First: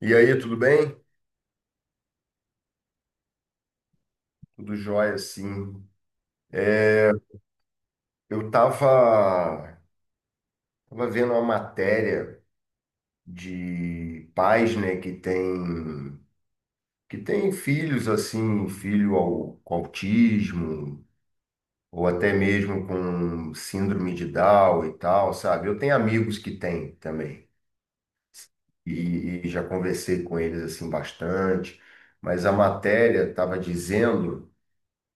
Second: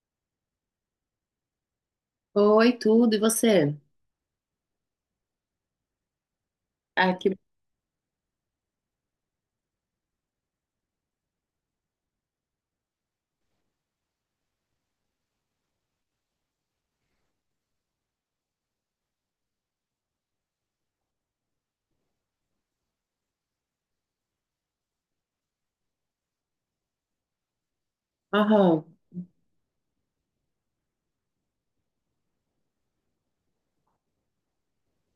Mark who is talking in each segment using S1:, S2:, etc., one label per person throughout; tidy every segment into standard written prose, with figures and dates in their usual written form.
S1: E aí, tudo bem?
S2: Oi, tudo, e você?
S1: Tudo jóia, sim. É,
S2: Ah, que...
S1: Eu tava, tava vendo uma matéria de pais, né, que tem filhos, assim, com autismo, ou até mesmo com síndrome de Down e tal, sabe? Eu tenho amigos que têm também,
S2: Aham.
S1: e já conversei com eles, assim, bastante, mas a matéria tava dizendo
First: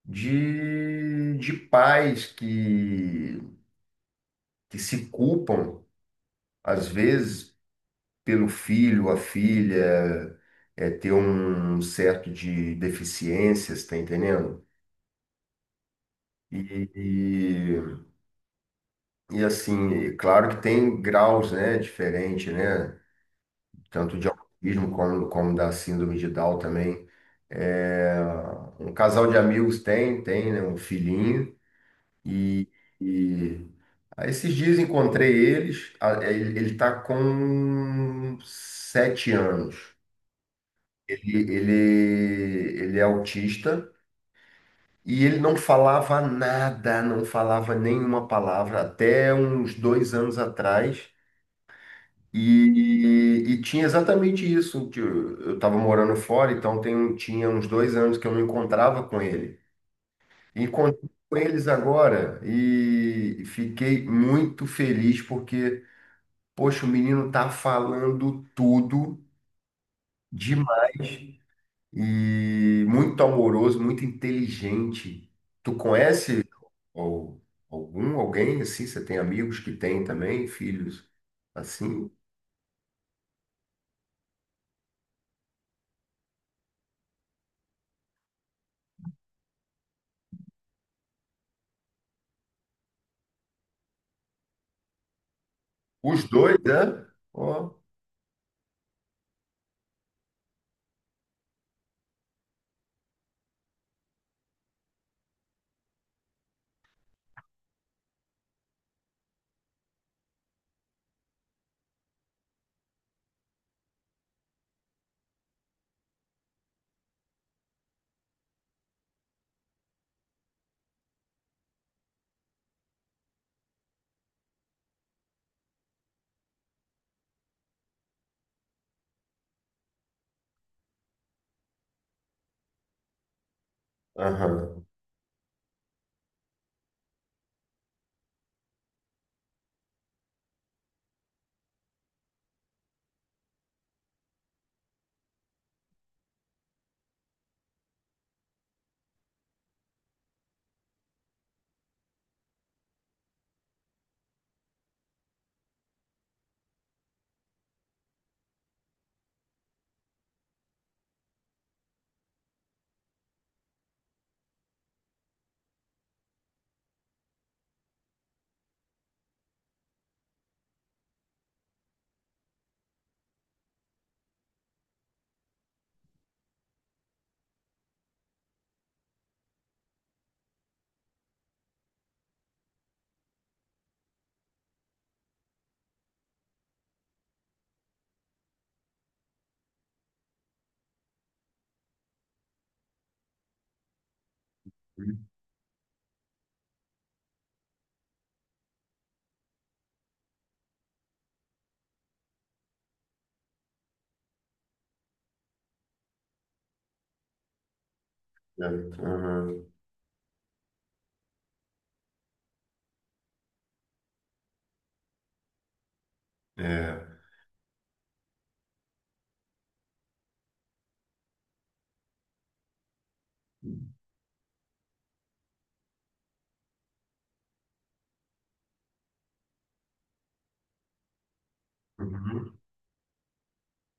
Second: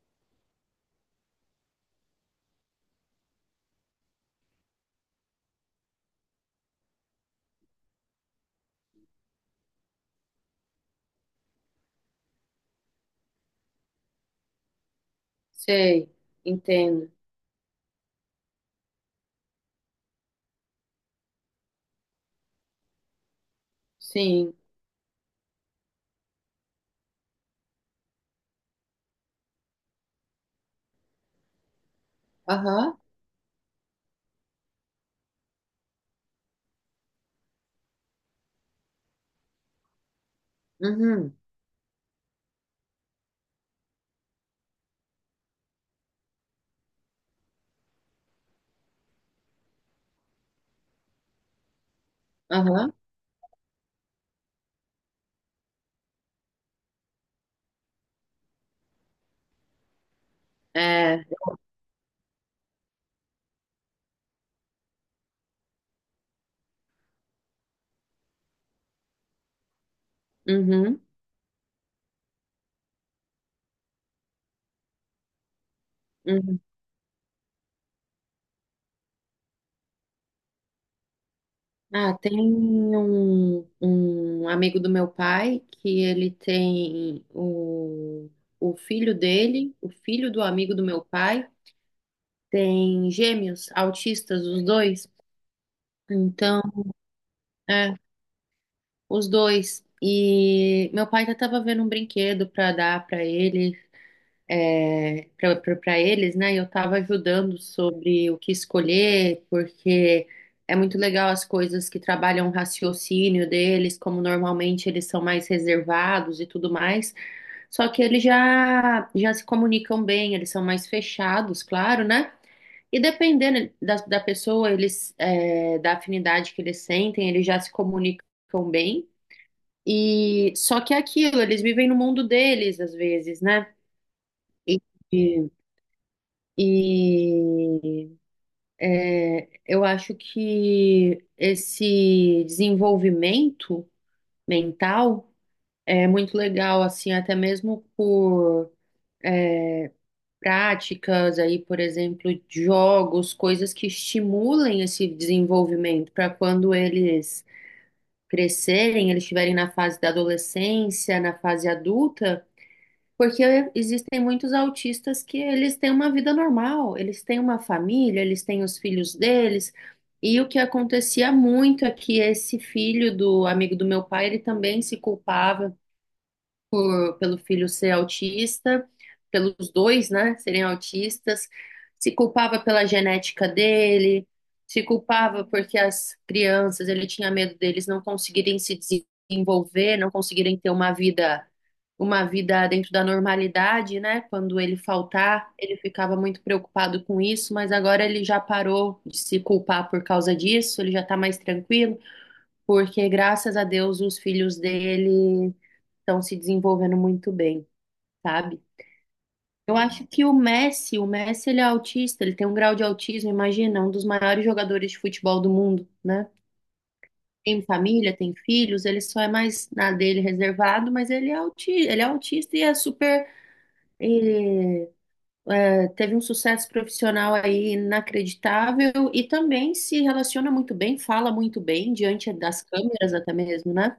S1: de pais que se culpam às vezes pelo filho, a filha é, ter um certo de deficiências, tá entendendo?
S2: Sei,
S1: E,
S2: entendo.
S1: e, e, assim, é claro que tem graus, né, diferente, né, tanto de
S2: Sim.
S1: autismo como, como da síndrome de Down também. É, um casal de amigos tem, né, um filhinho e,
S2: Aham.
S1: e aí esses dias encontrei eles, ele, ele tá com sete anos.
S2: Uhum.
S1: Ele é autista e ele não falava nada, não falava nenhuma palavra até uns dois anos atrás.
S2: Aham.
S1: E tinha exatamente isso. que Eu estava morando fora, então tinha uns dois anos que eu não encontrava com ele. Encontrei
S2: É.
S1: com eles agora e fiquei muito feliz porque, poxa, o menino tá falando tudo
S2: Uhum.
S1: demais. E muito amoroso, muito inteligente. Tu conhece
S2: Uhum.
S1: al- alguém assim? Você tem amigos que têm também filhos assim?
S2: Ah, tem um amigo do meu pai que ele tem o filho dele, o filho do amigo do meu pai, tem gêmeos, autistas, os dois.
S1: Os dois,
S2: Então,
S1: né? Ó,
S2: é, os dois. E meu pai já tava vendo um brinquedo para dar para ele, para eles, né? E eu estava ajudando sobre o que escolher, porque é muito legal as coisas que trabalham o raciocínio deles, como normalmente eles são mais reservados e tudo mais. Só que eles já, já se comunicam bem, eles são mais fechados, claro, né? E dependendo da pessoa, eles, é, da afinidade que eles sentem, eles já se comunicam bem. E só que é aquilo, eles vivem no mundo deles às vezes, né?
S1: aham.
S2: E e é, eu acho que esse desenvolvimento mental é muito legal, assim, até mesmo por práticas aí, por exemplo, de jogos, coisas que estimulem esse desenvolvimento para quando eles crescerem, eles estiverem na fase da adolescência, na fase adulta. Porque existem muitos autistas que eles têm uma vida normal, eles têm uma família, eles têm os filhos deles. E o que acontecia muito é que esse filho do amigo do meu pai, ele também se culpava pelo filho ser autista, pelos dois, né, serem autistas, se culpava pela genética dele, se culpava porque as crianças, ele tinha medo deles não conseguirem se desenvolver, não conseguirem ter uma vida dentro da normalidade, né? Quando ele faltar, ele ficava muito preocupado com isso, mas agora ele já parou de se culpar por causa disso, ele já está mais tranquilo porque graças a Deus os filhos dele estão se desenvolvendo muito bem, sabe?
S1: Aham,
S2: Eu acho que o Messi ele é autista, ele tem um grau de autismo, imagina, um dos maiores jogadores de futebol do mundo, né?
S1: é.
S2: Tem família, tem filhos, ele só é mais na dele reservado, mas ele é autista e é super, teve um sucesso profissional aí inacreditável e também se relaciona muito bem, fala muito bem diante
S1: Uhum.
S2: das câmeras até mesmo, né?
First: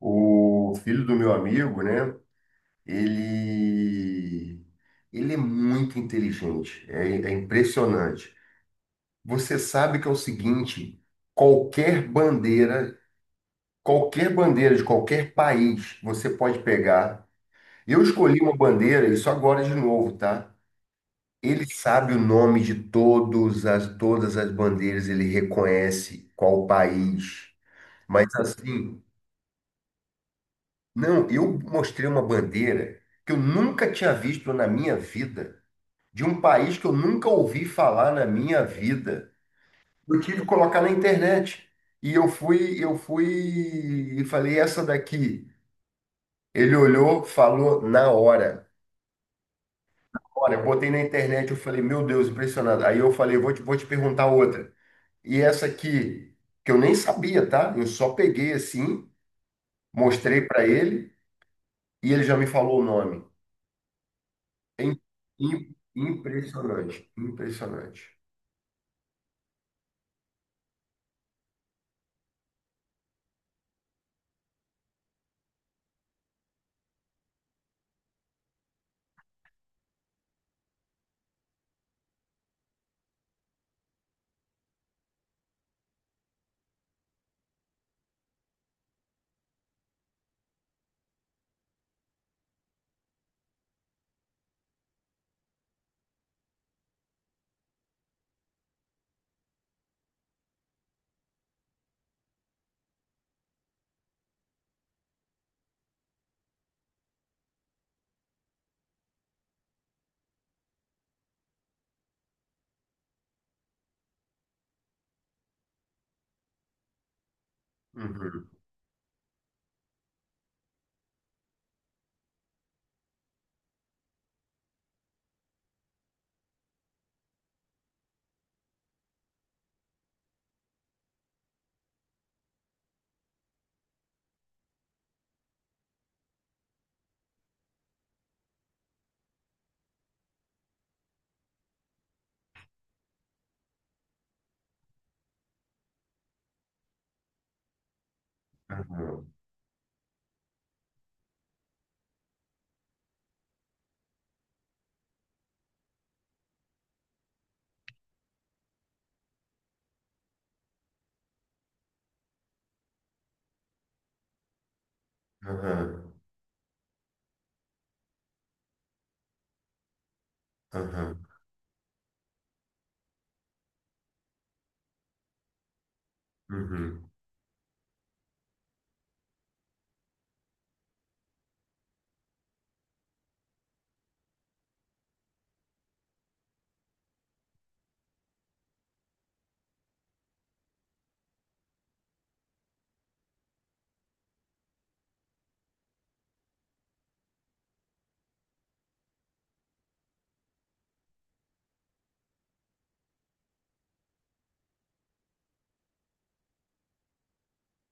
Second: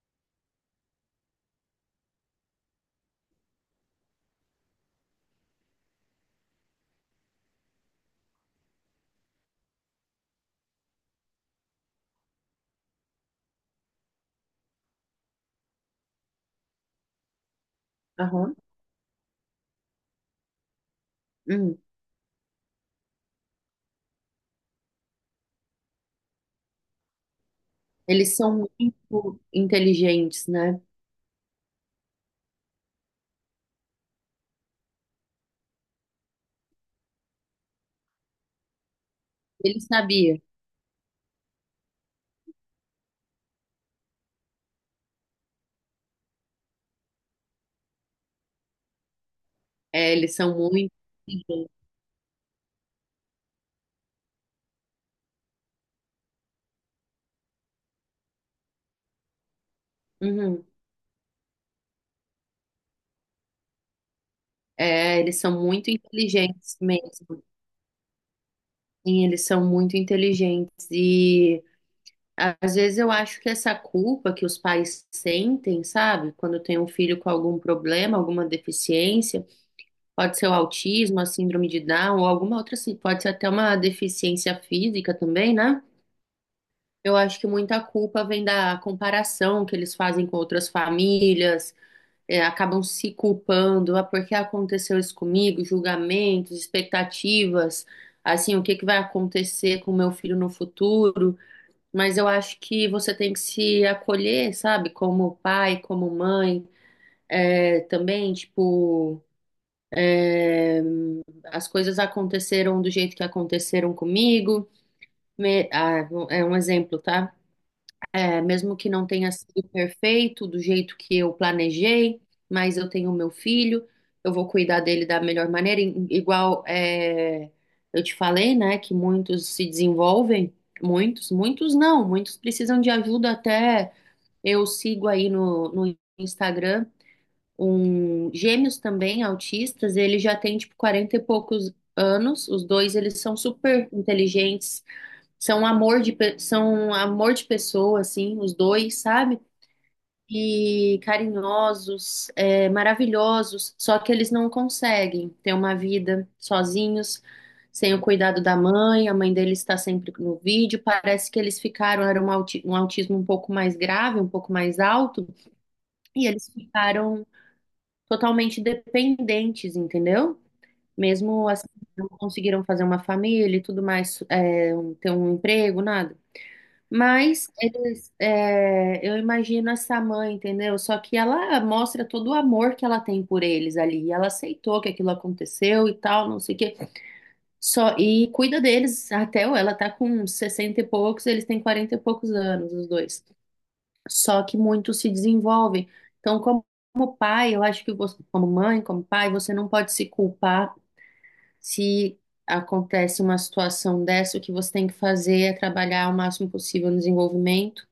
S1: O filho do meu amigo, né? Ele, ele é muito inteligente, é impressionante. Você sabe que é o seguinte: qualquer bandeira qualquer bandeira de qualquer país você pode pegar. Eu escolhi uma
S2: Aham.
S1: bandeira, isso agora de novo, tá? Ele
S2: Hum.
S1: sabe o nome de todas as bandeiras, ele reconhece qual país. Mas
S2: Eles são
S1: assim,
S2: muito inteligentes, né?
S1: não, eu mostrei uma bandeira que eu nunca tinha visto na minha vida, de um país que eu nunca ouvi falar na minha vida.
S2: Ele
S1: Eu
S2: sabia.
S1: tive que colocar na internet. E eu fui e falei, essa daqui. Ele olhou, falou na hora.
S2: É, eles
S1: Olha,
S2: são
S1: eu botei
S2: muito
S1: na internet, eu
S2: inteligentes.
S1: falei, meu Deus, impressionado. Aí eu falei, vou te perguntar outra. E essa aqui, que eu nem sabia, tá? Eu só peguei assim, mostrei para
S2: Uhum.
S1: ele e ele já me falou o nome. É im-
S2: É, eles são muito inteligentes
S1: impressionante,
S2: mesmo.
S1: impressionante.
S2: Sim, eles são muito inteligentes. E às vezes eu acho que essa culpa que os pais sentem, sabe? Quando tem um filho com algum problema, alguma deficiência, pode ser o autismo, a síndrome de Down, ou alguma outra, assim, pode ser até uma deficiência física também, né? Eu acho que muita culpa vem da comparação que eles fazem com outras famílias, é, acabam se culpando, ah, por que aconteceu isso comigo? Julgamentos, expectativas, assim, o que que vai acontecer com o meu filho no futuro? Mas eu acho que você tem que se acolher, sabe? Como pai, como mãe, é, também, tipo, as coisas aconteceram do jeito que aconteceram comigo. Ah, é um exemplo, tá? É,
S1: Uhum,
S2: mesmo que não tenha sido perfeito do jeito que eu planejei, mas eu tenho meu filho, eu vou cuidar dele da melhor maneira. Igual é, eu te falei, né, que muitos se desenvolvem, muitos, muitos não, muitos precisam de ajuda até. Eu sigo aí no Instagram um gêmeos também, autistas, ele já tem tipo 40 e poucos anos, os dois eles são super inteligentes, são amor de, são amor de pessoa, assim, os dois,
S1: uhum,
S2: sabe? E carinhosos, é, maravilhosos, só que eles não conseguem ter uma vida sozinhos, sem o cuidado da mãe, a mãe deles está sempre no vídeo, parece que eles ficaram, era um, um autismo um pouco mais grave, um pouco mais alto,
S1: uhum,
S2: e eles ficaram totalmente dependentes, entendeu?
S1: uhum,
S2: Mesmo assim, não conseguiram fazer uma família e tudo mais, é, ter um emprego, nada.
S1: uhum,
S2: Mas eles, é, eu imagino essa mãe, entendeu? Só que ela mostra todo o amor que ela tem por eles ali. E ela aceitou que aquilo aconteceu e tal, não sei o quê. Só, e cuida deles até ela tá com 60 e poucos, eles têm 40 e poucos anos, os dois. Só que muitos se desenvolvem. Então, como, como pai, eu acho que você, como mãe, como pai, você não pode se culpar se acontece uma situação dessa. O que você tem que fazer é trabalhar o máximo possível no desenvolvimento.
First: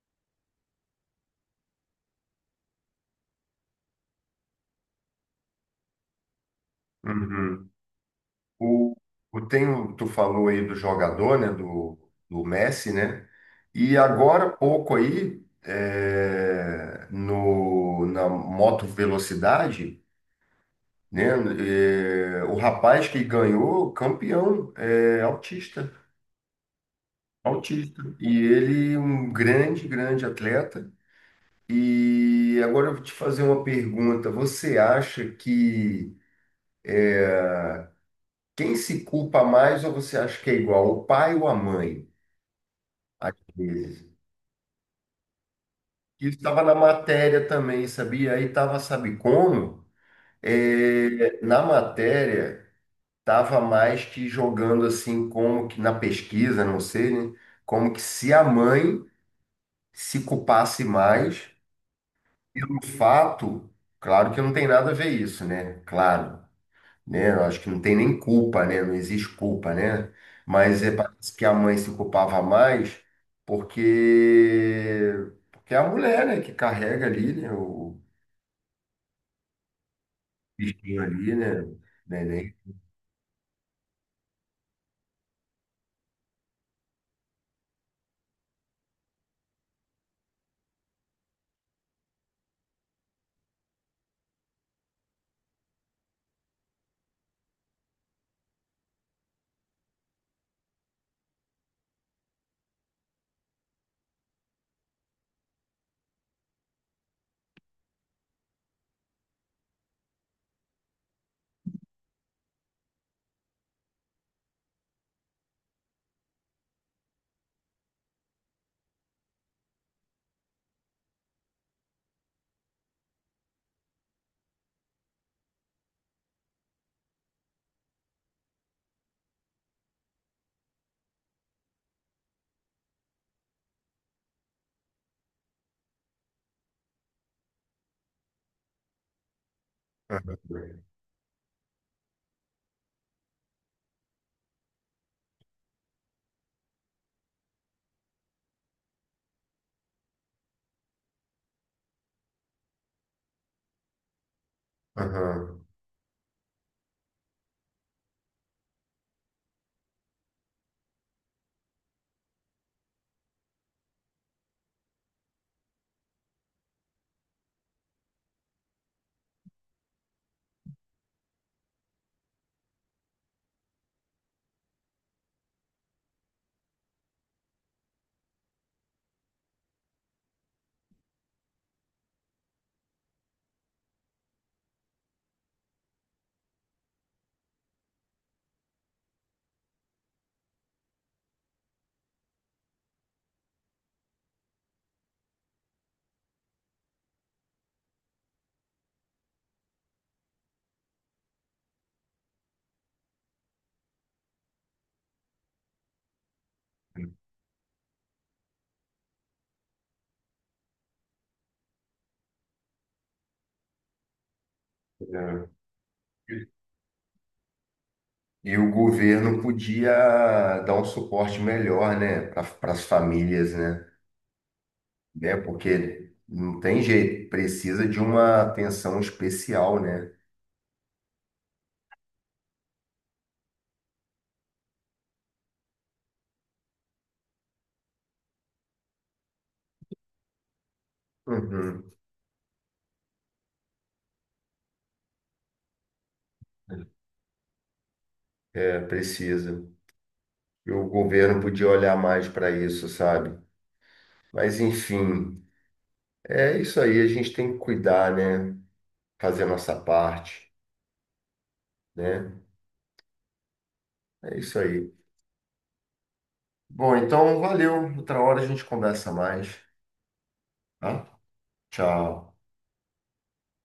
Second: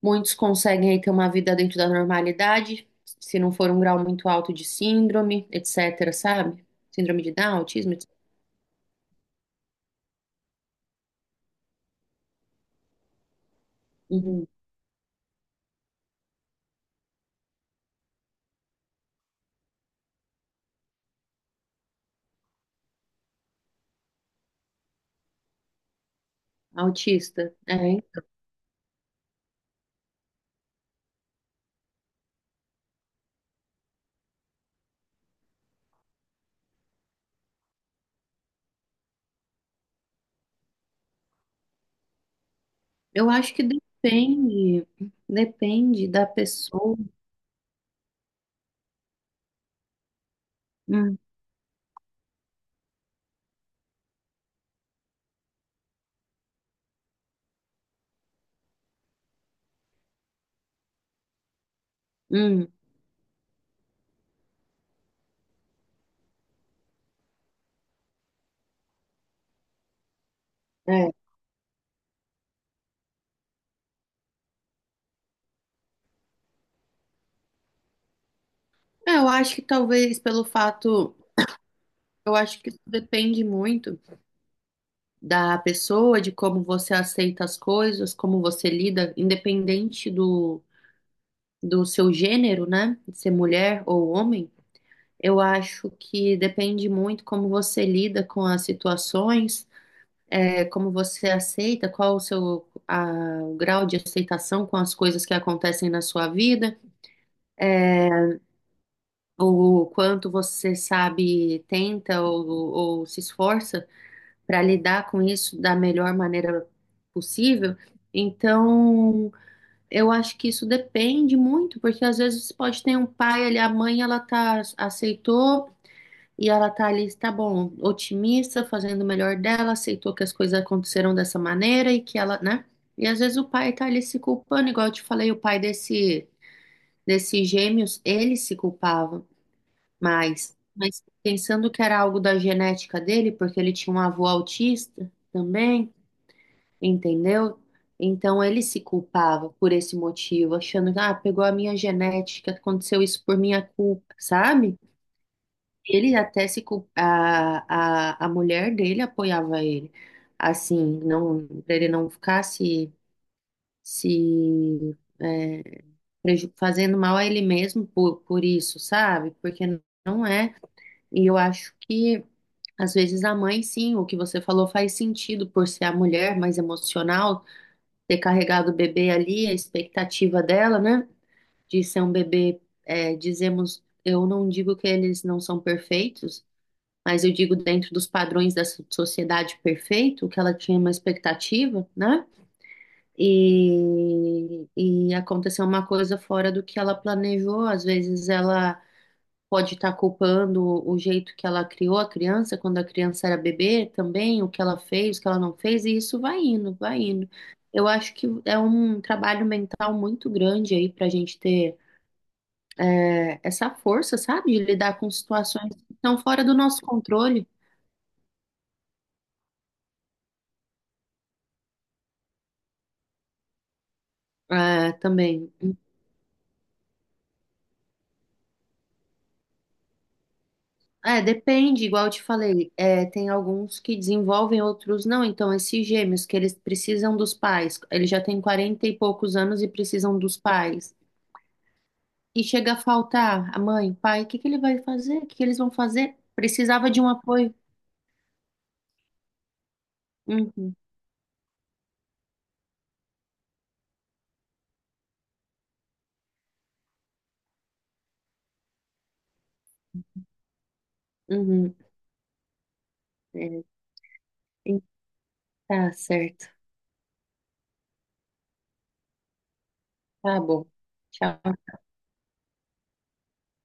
S2: Muitos conseguem aí ter uma vida dentro da normalidade, se não for um grau muito alto de síndrome, etc, sabe? Síndrome de Down,
S1: uhum.
S2: autismo, etc.
S1: O, Tu falou aí do jogador, né, do Messi, né? E agora
S2: Uhum.
S1: há pouco aí é, no na moto velocidade, né? É, o rapaz que ganhou campeão é autista,
S2: Autista. É.
S1: autista. E ele é um grande, grande atleta. E agora eu vou te fazer uma pergunta. Você acha que quem se culpa mais ou você acha que é igual, o pai ou a mãe?
S2: Eu
S1: Às
S2: acho que
S1: vezes.
S2: depende da
S1: Isso estava na
S2: pessoa.
S1: matéria também, sabia? Aí estava, sabe como?
S2: Hum.
S1: É, na matéria, estava mais que jogando assim, como que na pesquisa, não sei, né? Como que se a mãe se culpasse mais
S2: Hum.
S1: pelo fato, claro que não tem nada a ver isso, né? Claro, né? Eu acho que não tem nem culpa, né? Não existe culpa, né? Mas é,
S2: É.
S1: parece que a mãe se culpava mais porque, porque é a mulher, né, que carrega ali, né?
S2: É, eu acho que talvez pelo
S1: Bichinho
S2: fato,
S1: ali, né?
S2: eu
S1: Neném.
S2: acho que isso depende muito da pessoa, de como você aceita as coisas, como você lida, independente do seu gênero, né? De ser mulher ou homem. Eu acho que depende muito como você lida com as situações, é, como você aceita, qual o grau de aceitação com as coisas que acontecem na sua vida, é, o quanto você sabe, tenta ou se esforça para lidar com isso da melhor maneira possível. Então, eu acho que isso depende muito, porque às vezes pode ter um pai ali, a mãe ela tá aceitou. E ela tá ali, tá bom, otimista, fazendo o melhor dela, aceitou que as coisas aconteceram dessa maneira e que ela, né? E às vezes o pai tá ali se culpando, igual eu te falei, o pai desse, desses gêmeos, ele se culpava mais. Mas pensando que era algo da genética dele, porque ele tinha um avô autista também, entendeu? Então ele se culpava por esse motivo, achando que, ah, pegou a minha genética, aconteceu isso por minha culpa, sabe?
S1: Aham.
S2: Ele até se a mulher dele apoiava ele, assim, não para ele não ficar se, se é, fazendo mal a ele mesmo por isso, sabe? Porque não é. E eu acho que às vezes a mãe, sim, o que você falou faz sentido por ser a mulher mais emocional, ter carregado o bebê ali, a expectativa dela, né? De ser um bebê, é, dizemos, eu não digo que eles não são perfeitos, mas eu digo dentro dos padrões da sociedade perfeito, que ela tinha uma expectativa, né? E aconteceu uma coisa fora do que ela planejou. Às vezes ela pode estar culpando o jeito que ela criou a criança, quando a criança era bebê também, o que ela fez, o que ela não fez, e isso vai indo, vai indo. Eu acho que é um trabalho mental muito grande aí para a gente ter é, essa força, sabe, de lidar com
S1: É.
S2: situações que estão fora do nosso controle.
S1: E o governo podia dar um suporte melhor, né, para as famílias, né?
S2: É,
S1: Né?
S2: também.
S1: Porque não tem jeito, precisa de uma atenção especial, né?
S2: É, depende, igual eu te falei, é, tem alguns que desenvolvem, outros não. Então, esses gêmeos que eles precisam dos pais, eles já têm 40 e poucos anos e precisam dos pais.
S1: Uhum.
S2: E chega a faltar a mãe, o pai, o que que ele vai fazer? O que que eles vão fazer? Precisava de um apoio.
S1: É, precisa. E
S2: Uhum.
S1: o governo podia olhar mais para isso, sabe? Mas, enfim, é isso aí, a gente tem que cuidar, né? Fazer a nossa parte,
S2: Uhum.
S1: né?
S2: É,
S1: É isso aí.
S2: tá certo.
S1: Bom, então valeu. Outra hora a gente conversa mais,
S2: Tá bom.
S1: tá?
S2: Tchau.
S1: Tchau.